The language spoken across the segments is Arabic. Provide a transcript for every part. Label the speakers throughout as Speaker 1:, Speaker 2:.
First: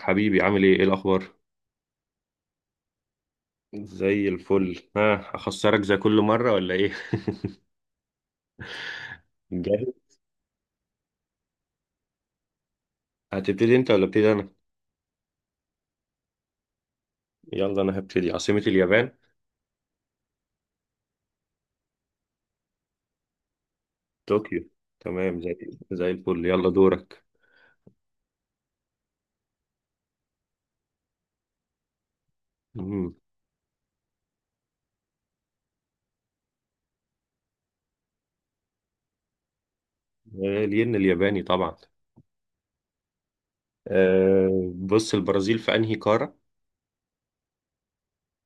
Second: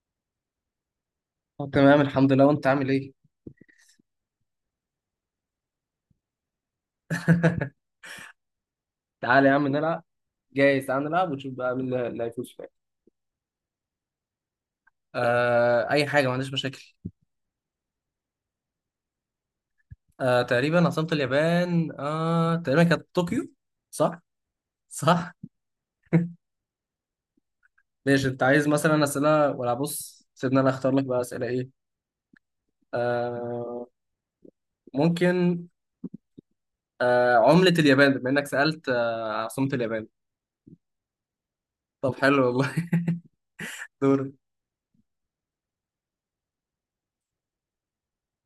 Speaker 1: حبيبي، عامل ايه؟ ايه الاخبار؟
Speaker 2: تمام، الحمد لله. وانت عامل ايه؟
Speaker 1: زي الفل. ها، اخسرك زي كل مره ولا ايه؟
Speaker 2: تعالى يا عم
Speaker 1: جاهز.
Speaker 2: نلعب. جايز تعالى نلعب ونشوف بقى مين اللي هيفوز فيها.
Speaker 1: هتبتدي انت ولا ابتدي انا؟
Speaker 2: اي حاجه، ما عنديش مشاكل.
Speaker 1: يلا، انا هبتدي. عاصمه اليابان؟
Speaker 2: تقريبا عاصمه اليابان، تقريبا كانت طوكيو، صح؟
Speaker 1: طوكيو.
Speaker 2: صح.
Speaker 1: تمام، زي الفل. يلا دورك.
Speaker 2: ماشي، انت عايز مثلا اسئله ولا بص؟ سيبنا، انا اختار لك بقى اسئله ايه؟
Speaker 1: مم.
Speaker 2: آه ممكن. عمله اليابان، بما انك سالت عاصمه اليابان.
Speaker 1: الين الياباني طبعا.
Speaker 2: طب حلو والله. دور.
Speaker 1: بص، البرازيل في انهي قاره؟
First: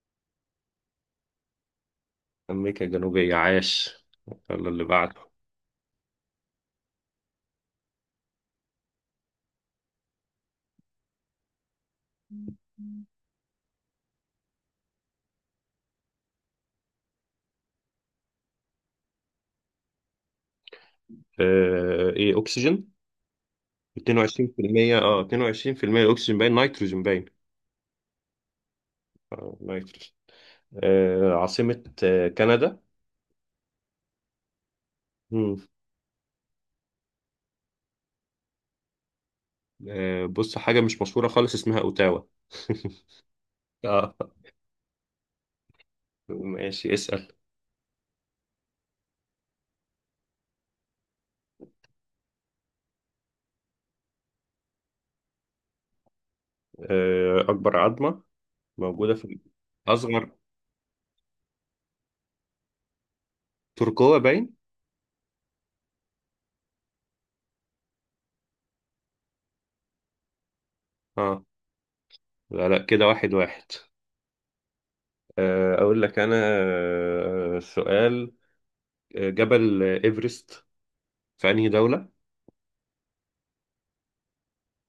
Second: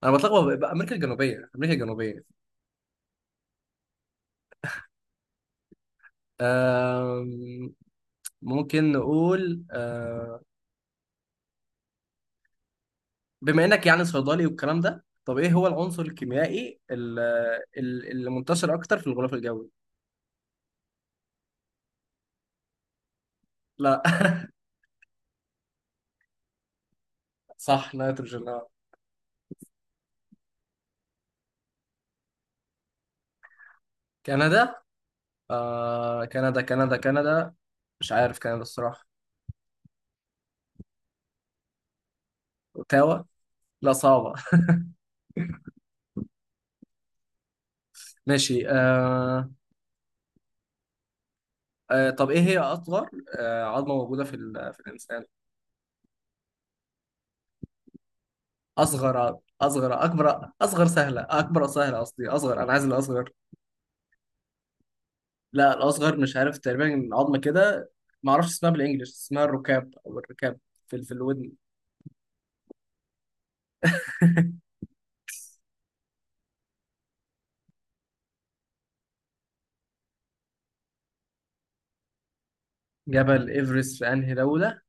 Speaker 2: انا بتلخبط بقى، امريكا الجنوبيه، امريكا الجنوبيه.
Speaker 1: امريكا الجنوبيه، عاش. يلا اللي بعده.
Speaker 2: آه ممكن نقول، بما انك يعني صيدلي والكلام ده، طب ايه هو العنصر الكيميائي اللي منتشر اكتر في الغلاف الجوي؟
Speaker 1: ايه، اكسجين؟
Speaker 2: لا.
Speaker 1: 22%. اه، 22%. اكسجين باين، نيتروجين باين.
Speaker 2: صح، نيتروجين آه.
Speaker 1: نيتروجين. عاصمة كندا؟
Speaker 2: كندا.
Speaker 1: مم.
Speaker 2: كندا كندا كندا. مش عارف كندا الصراحة.
Speaker 1: بص، حاجة مش مشهورة خالص، اسمها أوتاوا.
Speaker 2: اوتاوا. لا
Speaker 1: اه،
Speaker 2: صعبة.
Speaker 1: ماشي، اسأل.
Speaker 2: ماشي. طب ايه هي اصغر عظمة موجودة في الانسان؟
Speaker 1: أكبر عظمة موجودة
Speaker 2: اصغر
Speaker 1: في
Speaker 2: اصغر
Speaker 1: أصغر.
Speaker 2: اكبر اصغر سهلة اكبر سهلة، قصدي اصغر، انا عايز الاصغر.
Speaker 1: تركوة باين.
Speaker 2: لا الاصغر مش عارف، تقريبا عظمه كده. ما اعرفش اسمها بالانجلش، اسمها الركاب او الركاب. في في
Speaker 1: اه،
Speaker 2: الودن.
Speaker 1: لا لا، كده واحد واحد. أقول لك أنا. سؤال. جبل إيفرست في أنهي دولة؟
Speaker 2: جبل ايفرست في انهي دوله؟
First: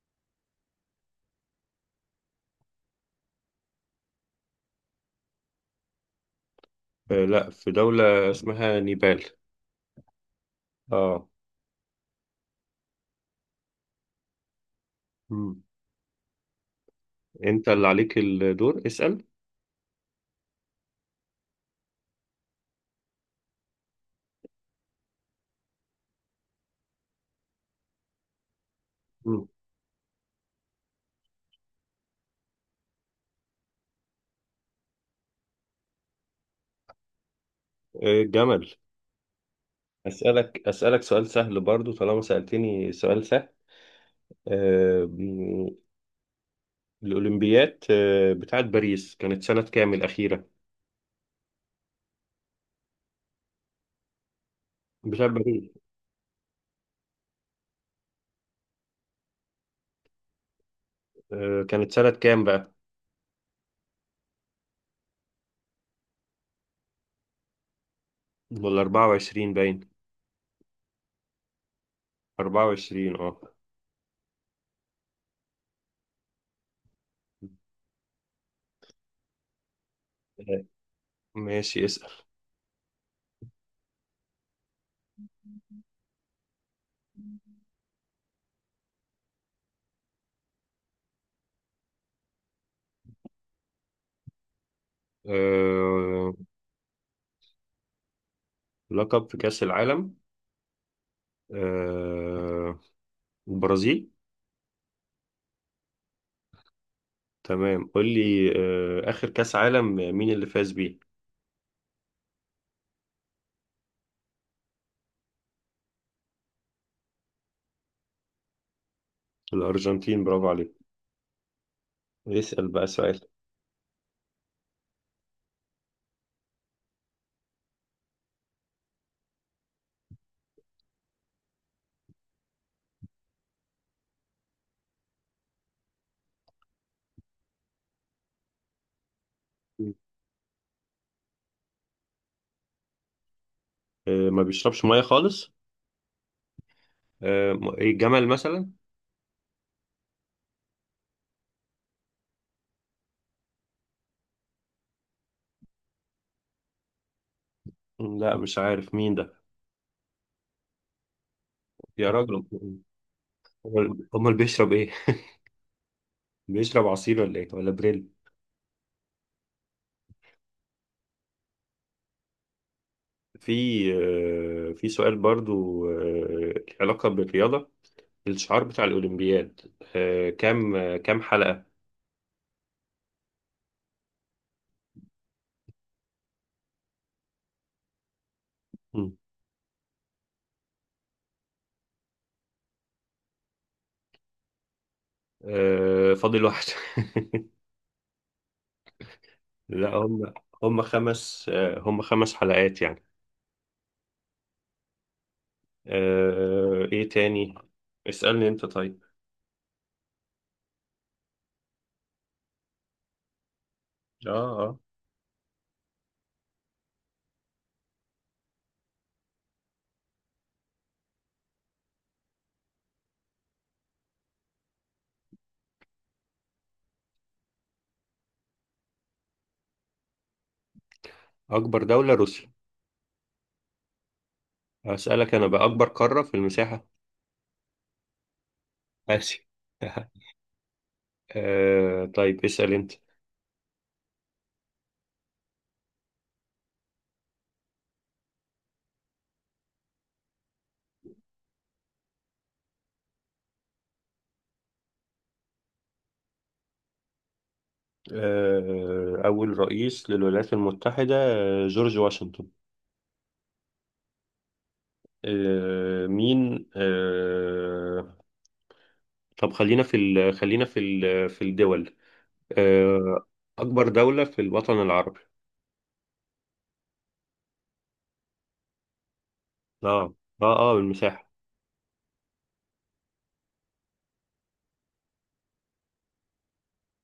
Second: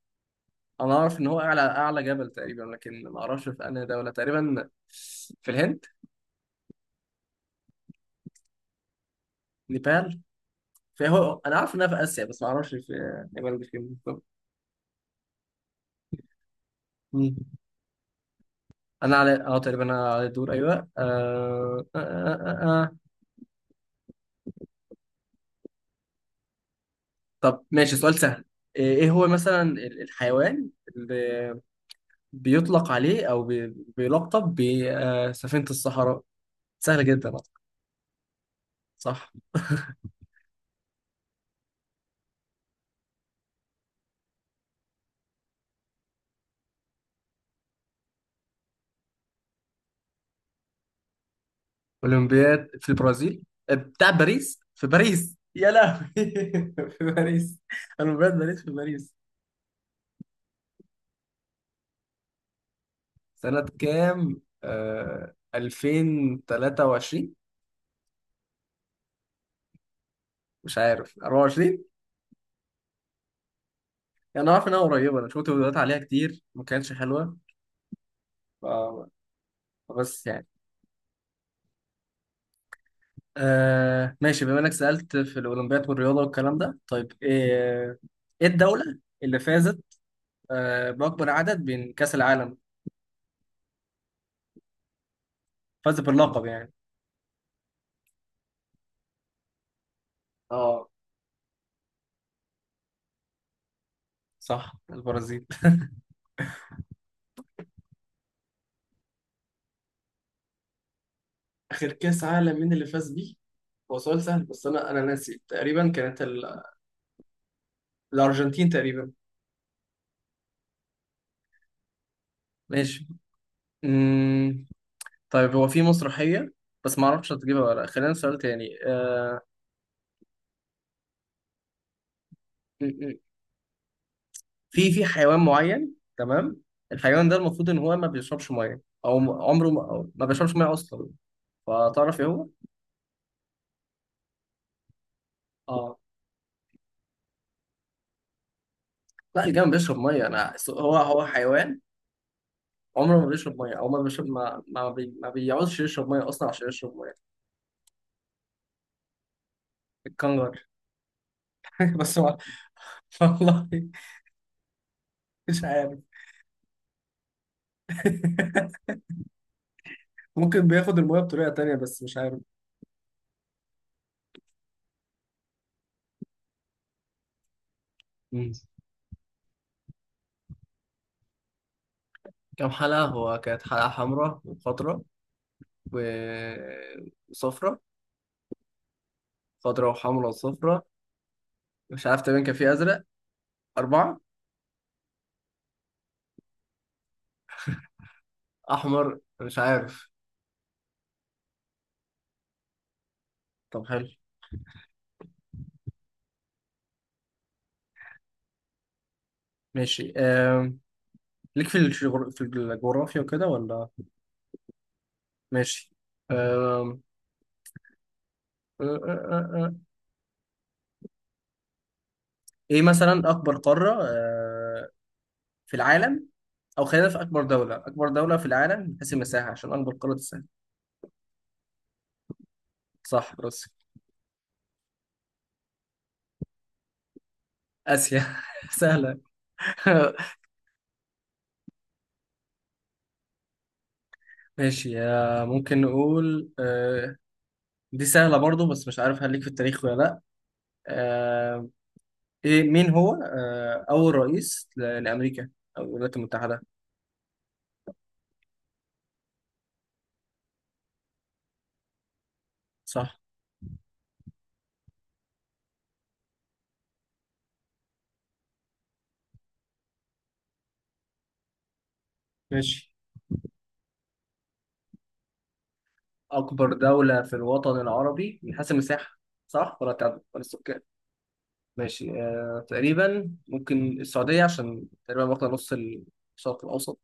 Speaker 2: انا اعرف ان هو اعلى اعلى جبل تقريبا، لكن ما اعرفش في انهي دوله تقريبا. في الهند.
Speaker 1: لا، في دولة اسمها نيبال.
Speaker 2: نيبال. في،
Speaker 1: اه.
Speaker 2: هو انا عارف انها في اسيا، بس ما اعرفش في نيبال دي فين بالظبط.
Speaker 1: مم.
Speaker 2: مم.
Speaker 1: أنت اللي عليك الدور،
Speaker 2: انا
Speaker 1: اسأل.
Speaker 2: على اه تقريبا انا على الدور، ايوه. طب ماشي، سؤال سهل. إيه هو
Speaker 1: مم.
Speaker 2: مثلا الحيوان اللي بيطلق عليه، او بيلقب بسفينة الصحراء؟ سهلة جدا أصلاً.
Speaker 1: جمل.
Speaker 2: صح.
Speaker 1: أسألك سؤال سهل برضو، طالما سألتني سؤال سهل. آه، الأولمبيات بتاعت باريس، كانت سنة كام الأخيرة؟
Speaker 2: اولمبياد في البرازيل. بتاع باريس في
Speaker 1: بتاعت
Speaker 2: باريس،
Speaker 1: باريس.
Speaker 2: يا لهوي. في باريس. اولمبياد باريس في باريس.
Speaker 1: كانت سنة كام بقى؟
Speaker 2: سنة كام؟ 2023.
Speaker 1: ولا 24 باين.
Speaker 2: مش عارف، 24.
Speaker 1: 24، اه.
Speaker 2: يعني انا عارف انها قريبة، انا شفت فيديوهات عليها كتير ما كانتش حلوة، ف- بس يعني.
Speaker 1: آه، ماشي، اسأل.
Speaker 2: ماشي، بما انك سألت في الاولمبياد والرياضة والكلام ده، طيب ايه الدولة اللي فازت بأكبر عدد بين كأس العالم؟ فاز
Speaker 1: آه،
Speaker 2: باللقب يعني.
Speaker 1: لقب في كأس العالم.
Speaker 2: اه
Speaker 1: آه، البرازيل.
Speaker 2: صح، البرازيل.
Speaker 1: تمام، قول لي. آخر كأس عالم مين اللي فاز بيه؟
Speaker 2: اخر كاس عالم مين اللي فاز بيه؟ هو سؤال سهل بس انا انا ناسي، تقريبا كانت الارجنتين تقريبا.
Speaker 1: الأرجنتين، برافو عليك. اسأل بقى
Speaker 2: ماشي.
Speaker 1: سؤال.
Speaker 2: مم. طيب هو في مسرحية، بس ما اعرفش هتجيبها ولا لأ. خلينا سؤال تاني. آه، م- م. في في حيوان معين، تمام. الحيوان ده المفروض ان هو ما بيشربش ميه، او عمره ما، أو ما بيشربش ميه اصلا. فتعرف ايه هو؟
Speaker 1: ما بيشربش مية خالص.
Speaker 2: اه
Speaker 1: إيه، جمل مثلا؟
Speaker 2: لا، الجمل بيشرب ميه. انا هو حيوان عمره ما بيشرب ميه، عمره ما بيشرب ما بيعوزش يشرب ميه اصلا عشان يشرب ميه.
Speaker 1: لا، مش عارف مين ده.
Speaker 2: الكنجر.
Speaker 1: يا
Speaker 2: بس ما...
Speaker 1: راجل.
Speaker 2: والله.
Speaker 1: أمال بيشرب ايه؟
Speaker 2: مش عارف.
Speaker 1: بيشرب عصير ولا ايه ولا بريل؟
Speaker 2: ممكن بياخد الميه بطريقه تانية، بس مش عارف.
Speaker 1: في. في سؤال برضو، له علاقة بالرياضة.
Speaker 2: مم.
Speaker 1: الشعار بتاع الأولمبياد، كام حلقة؟
Speaker 2: كام حلقة؟ هو كانت حلقة حمراء وخضراء وصفراء،
Speaker 1: مم.
Speaker 2: خضراء وحمراء وصفراء. مش عارف، تقريبا كان في أزرق. أربعة.
Speaker 1: فاضل واحد.
Speaker 2: أحمر، مش
Speaker 1: لا،
Speaker 2: عارف.
Speaker 1: هم. هم خمس آه، هم خمس حلقات يعني.
Speaker 2: طب حلو.
Speaker 1: ايه تاني؟ اسألني انت طيب.
Speaker 2: ماشي. ليك في في الجغرافيا وكده ولا؟
Speaker 1: اه اه.
Speaker 2: ماشي. أم... آه، آه، آه، ايه مثلا اكبر قارة في العالم؟ او خلينا في اكبر دولة، اكبر دولة في العالم من حيث المساحة، عشان اكبر قارة تسهل.
Speaker 1: اكبر دولة روسيا.
Speaker 2: صح، روسيا.
Speaker 1: اسألك انا بقى، اكبر قارة في المساحة؟
Speaker 2: اسيا، سهلة.
Speaker 1: آسيا. طيب، اسأل انت.
Speaker 2: ماشي. ممكن نقول دي سهلة برضو، بس مش عارف هل ليك في التاريخ ولا لا. آه، ايه مين هو اول رئيس لامريكا او الولايات المتحدة؟
Speaker 1: أول رئيس للولايات المتحدة، جورج واشنطن.
Speaker 2: صح.
Speaker 1: آه، مين آه، طب خلينا في في الدول.
Speaker 2: ماشي،
Speaker 1: آه، أكبر دولة في الوطن العربي.
Speaker 2: اكبر دولة في الوطن العربي من حيث المساحة صح؟ ولا
Speaker 1: اه
Speaker 2: تعدد ولا
Speaker 1: اه اه،
Speaker 2: السكان؟
Speaker 1: بالمساحة.
Speaker 2: ماشي، تقريبا ممكن السعودية، عشان تقريبا واخدة نص الشرق الأوسط.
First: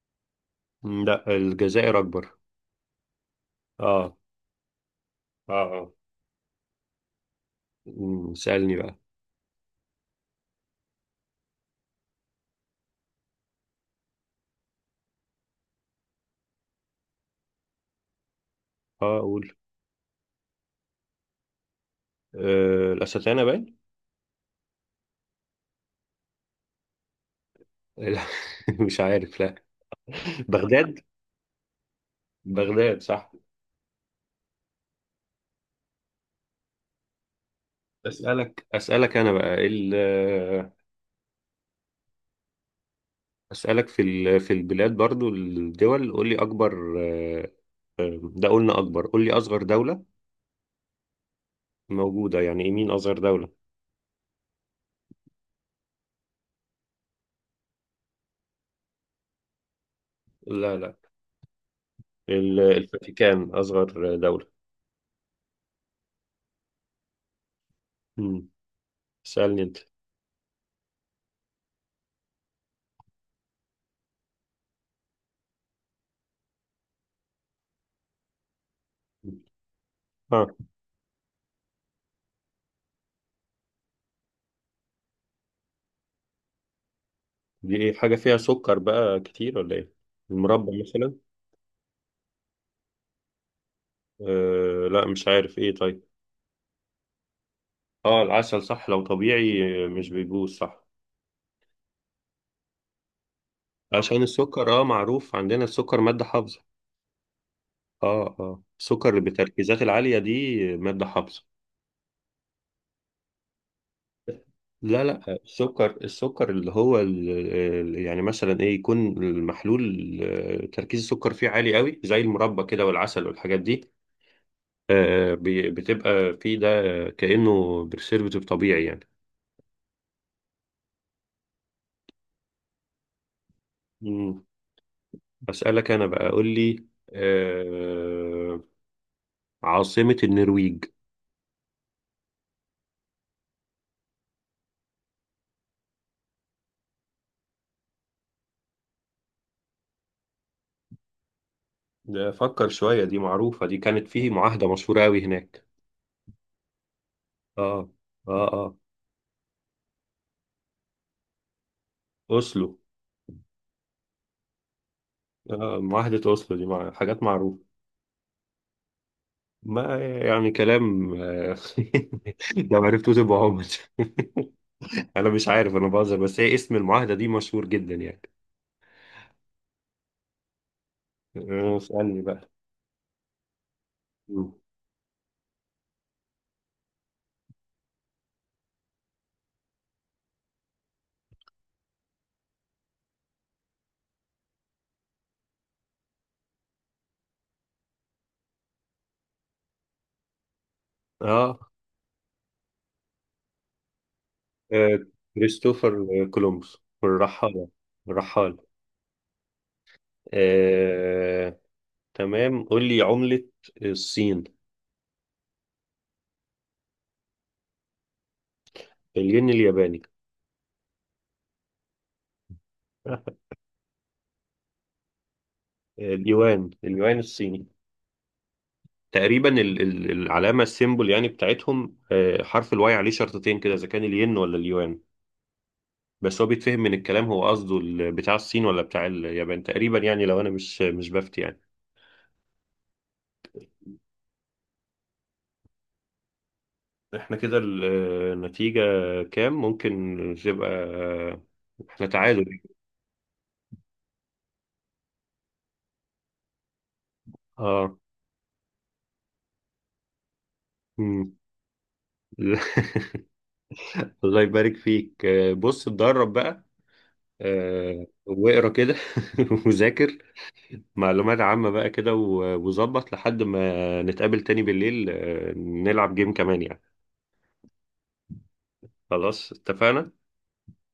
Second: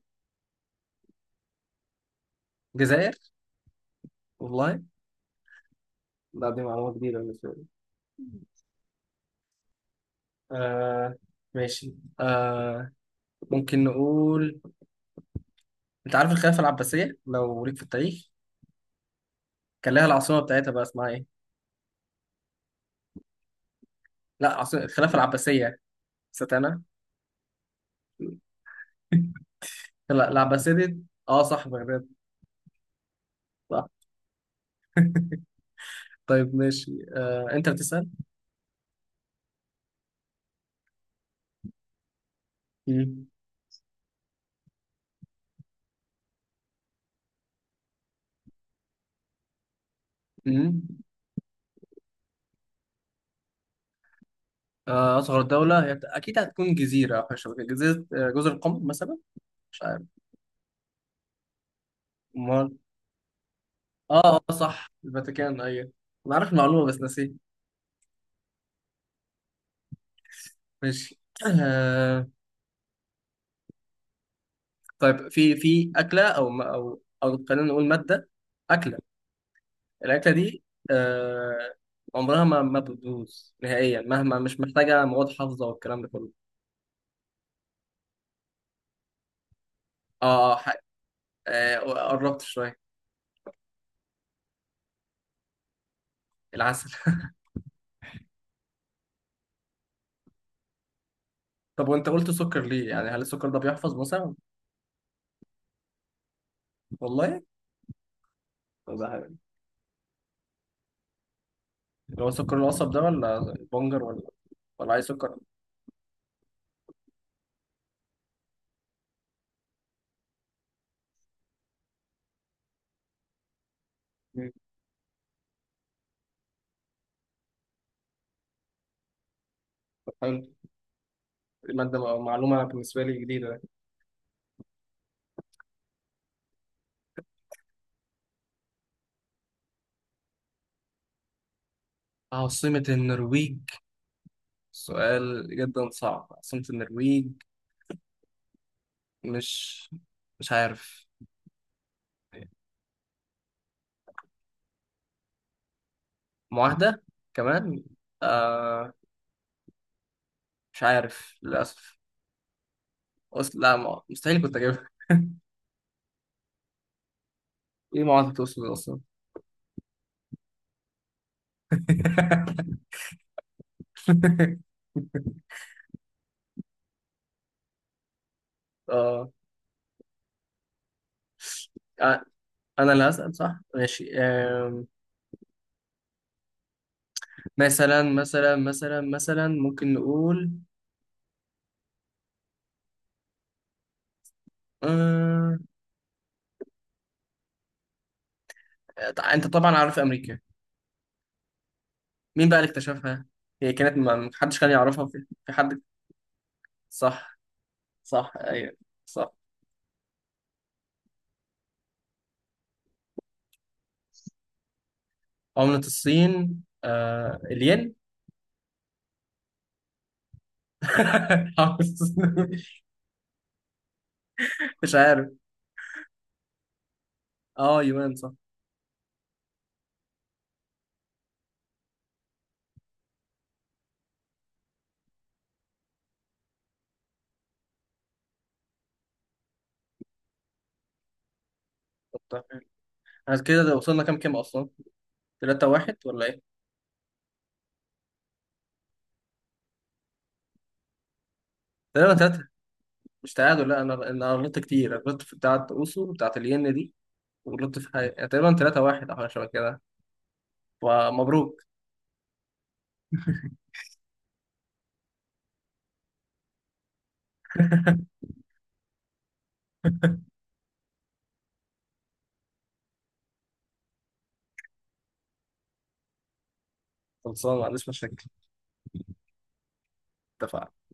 Speaker 1: م، لا، الجزائر أكبر.
Speaker 2: الجزائر؟
Speaker 1: اه
Speaker 2: والله.
Speaker 1: اه اه.
Speaker 2: لا دي معلومة جديدة بالنسبة لي.
Speaker 1: م، سألني بقى.
Speaker 2: آه ماشي آه ممكن نقول، أنت عارف الخلافة العباسية لو ليك في التاريخ؟
Speaker 1: اه، أقول.
Speaker 2: كان لها العاصمة بتاعتها، بقى اسمها إيه؟
Speaker 1: الأستانة باين.
Speaker 2: لا، عاصمة الخلافة العباسية. نسيت أنا.
Speaker 1: لا. مش عارف، لا.
Speaker 2: لا العباسية
Speaker 1: بغداد.
Speaker 2: دي. أه صح، بغداد.
Speaker 1: بغداد، صح.
Speaker 2: صح. طيب ماشي، أنت بتسأل؟
Speaker 1: أسألك أنا بقى ال
Speaker 2: مم.
Speaker 1: أسألك في ال- في البلاد برضو الدول، قول لي أكبر. ده قلنا أكبر، قول لي أصغر دولة
Speaker 2: مم.
Speaker 1: موجودة. يعني إيه مين أصغر دولة؟
Speaker 2: أصغر دولة هي أكيد هتكون جزيرة أو حاجة شبه كده، جزيرة جزر القمر مثلا. مش عارف.
Speaker 1: لا لا،
Speaker 2: امال.
Speaker 1: الفاتيكان أصغر
Speaker 2: اه،
Speaker 1: دولة.
Speaker 2: صح الفاتيكان ايوه. انا عارف المعلومه بس نسيت.
Speaker 1: مم. اسألني أنت.
Speaker 2: ماشي. آه طيب في في اكله، او خلينا نقول ماده، اكله، الاكله
Speaker 1: اه،
Speaker 2: دي آه عمرها ما بتبوظ نهائيا، مهما، مش محتاجه مواد حافظه والكلام ده كله.
Speaker 1: دي إيه؟ حاجة فيها سكر بقى كتير ولا إيه؟
Speaker 2: اه،
Speaker 1: المربى مثلا.
Speaker 2: آه قربت شويه.
Speaker 1: آه، لا، مش عارف إيه طيب.
Speaker 2: العسل.
Speaker 1: اه، العسل، صح. لو طبيعي مش بيبوظ، صح.
Speaker 2: طب وانت قلت سكر ليه؟ يعني هل السكر ده بيحفظ
Speaker 1: عشان
Speaker 2: مثلا؟
Speaker 1: السكر، معروف عندنا السكر مادة حافظة.
Speaker 2: والله.
Speaker 1: اه اه،
Speaker 2: طب ده
Speaker 1: السكر
Speaker 2: حلو.
Speaker 1: بالتركيزات العالية دي مادة حافظة.
Speaker 2: اللي هو سكر القصب ده ولا البنجر ولا ولا اي
Speaker 1: لا
Speaker 2: سكر؟
Speaker 1: لا، السكر اللي هو يعني مثلا ايه يكون المحلول، تركيز السكر فيه عالي قوي، زي المربى كده والعسل والحاجات دي.
Speaker 2: مم.
Speaker 1: بتبقى فيه ده، كأنه برسيرفيتيف طبيعي يعني.
Speaker 2: طب حلو. مادة معلومة بالنسبة لي جديدة.
Speaker 1: مم. أسألك انا بقى، قول لي آه، عاصمة النرويج.
Speaker 2: عاصمة النرويج. سؤال جدا صعب، عاصمة النرويج. مش مش عارف.
Speaker 1: ده فكر شوية، دي معروفة، دي كانت فيه معاهدة مشهورة قوي هناك.
Speaker 2: معاهدة؟ كمان.
Speaker 1: اه اه اه.
Speaker 2: آه مش عارف للأسف.
Speaker 1: أوسلو.
Speaker 2: أصل لا، مستحيل كنت أجيبها.
Speaker 1: آه، معاهدة أوسلو دي مع... حاجات معروفة.
Speaker 2: إيه معاهدة أوسلو أصلا؟
Speaker 1: ما يعني كلام. لو عرفتوه تبقى عمر. انا مش عارف، انا بهزر، بس هي اسم المعاهده دي مشهور جدا يعني.
Speaker 2: آه
Speaker 1: اسالني
Speaker 2: آه،
Speaker 1: بقى.
Speaker 2: أنا اللي هسأل صح؟ ماشي.
Speaker 1: مم.
Speaker 2: مثلا ممكن نقول آه أنت طبعا عارف أمريكا،
Speaker 1: اه.
Speaker 2: مين بقى اللي اكتشفها؟ هي كانت ما حدش كان
Speaker 1: آه،
Speaker 2: يعرفها في، حد.
Speaker 1: كريستوفر كولومبوس
Speaker 2: صح.
Speaker 1: الرحاله.
Speaker 2: صح
Speaker 1: الرحال.
Speaker 2: ايوه. صح.
Speaker 1: آه، تمام، قول لي عمله الصين.
Speaker 2: عملة الصين الين.
Speaker 1: الين الياباني.
Speaker 2: عملة الصين.
Speaker 1: آه،
Speaker 2: مش عارف.
Speaker 1: اليوان، اليوان الصيني.
Speaker 2: اه، يوان، صح.
Speaker 1: تقريبا العلامه، السيمبل يعني بتاعتهم، حرف الواي عليه شرطتين كده، اذا كان الين ولا اليوان. بس هو بيتفهم من الكلام، هو قصده ال- بتاع الصين ولا بتاع اليابان تقريبا يعني، لو انا مش بفتي يعني.
Speaker 2: طب تمام. احنا كده ده وصلنا كام اصلا، 3-1 ولا ايه؟
Speaker 1: احنا كده النتيجة كام ممكن تبقى؟ احنا
Speaker 2: تقريبا 3.
Speaker 1: تعادل.
Speaker 2: مش تعادل لا، انا انا غلطت كتير، أنا غلطت في بتاعه اوسو بتاعه الين دي، وغلطت في
Speaker 1: اه.
Speaker 2: حاجه، يعني تقريبا 3-1 او حاجه شبه كده.
Speaker 1: مم.
Speaker 2: ومبروك.
Speaker 1: الله يبارك فيك. بص، اتدرب بقى واقرا كده وذاكر معلومات عامة بقى كده، وظبط لحد ما نتقابل تاني بالليل، نلعب جيم كمان يعني.
Speaker 2: خلصان، ما عنديش مشاكل.
Speaker 1: خلاص، اتفقنا.
Speaker 2: اتفقنا.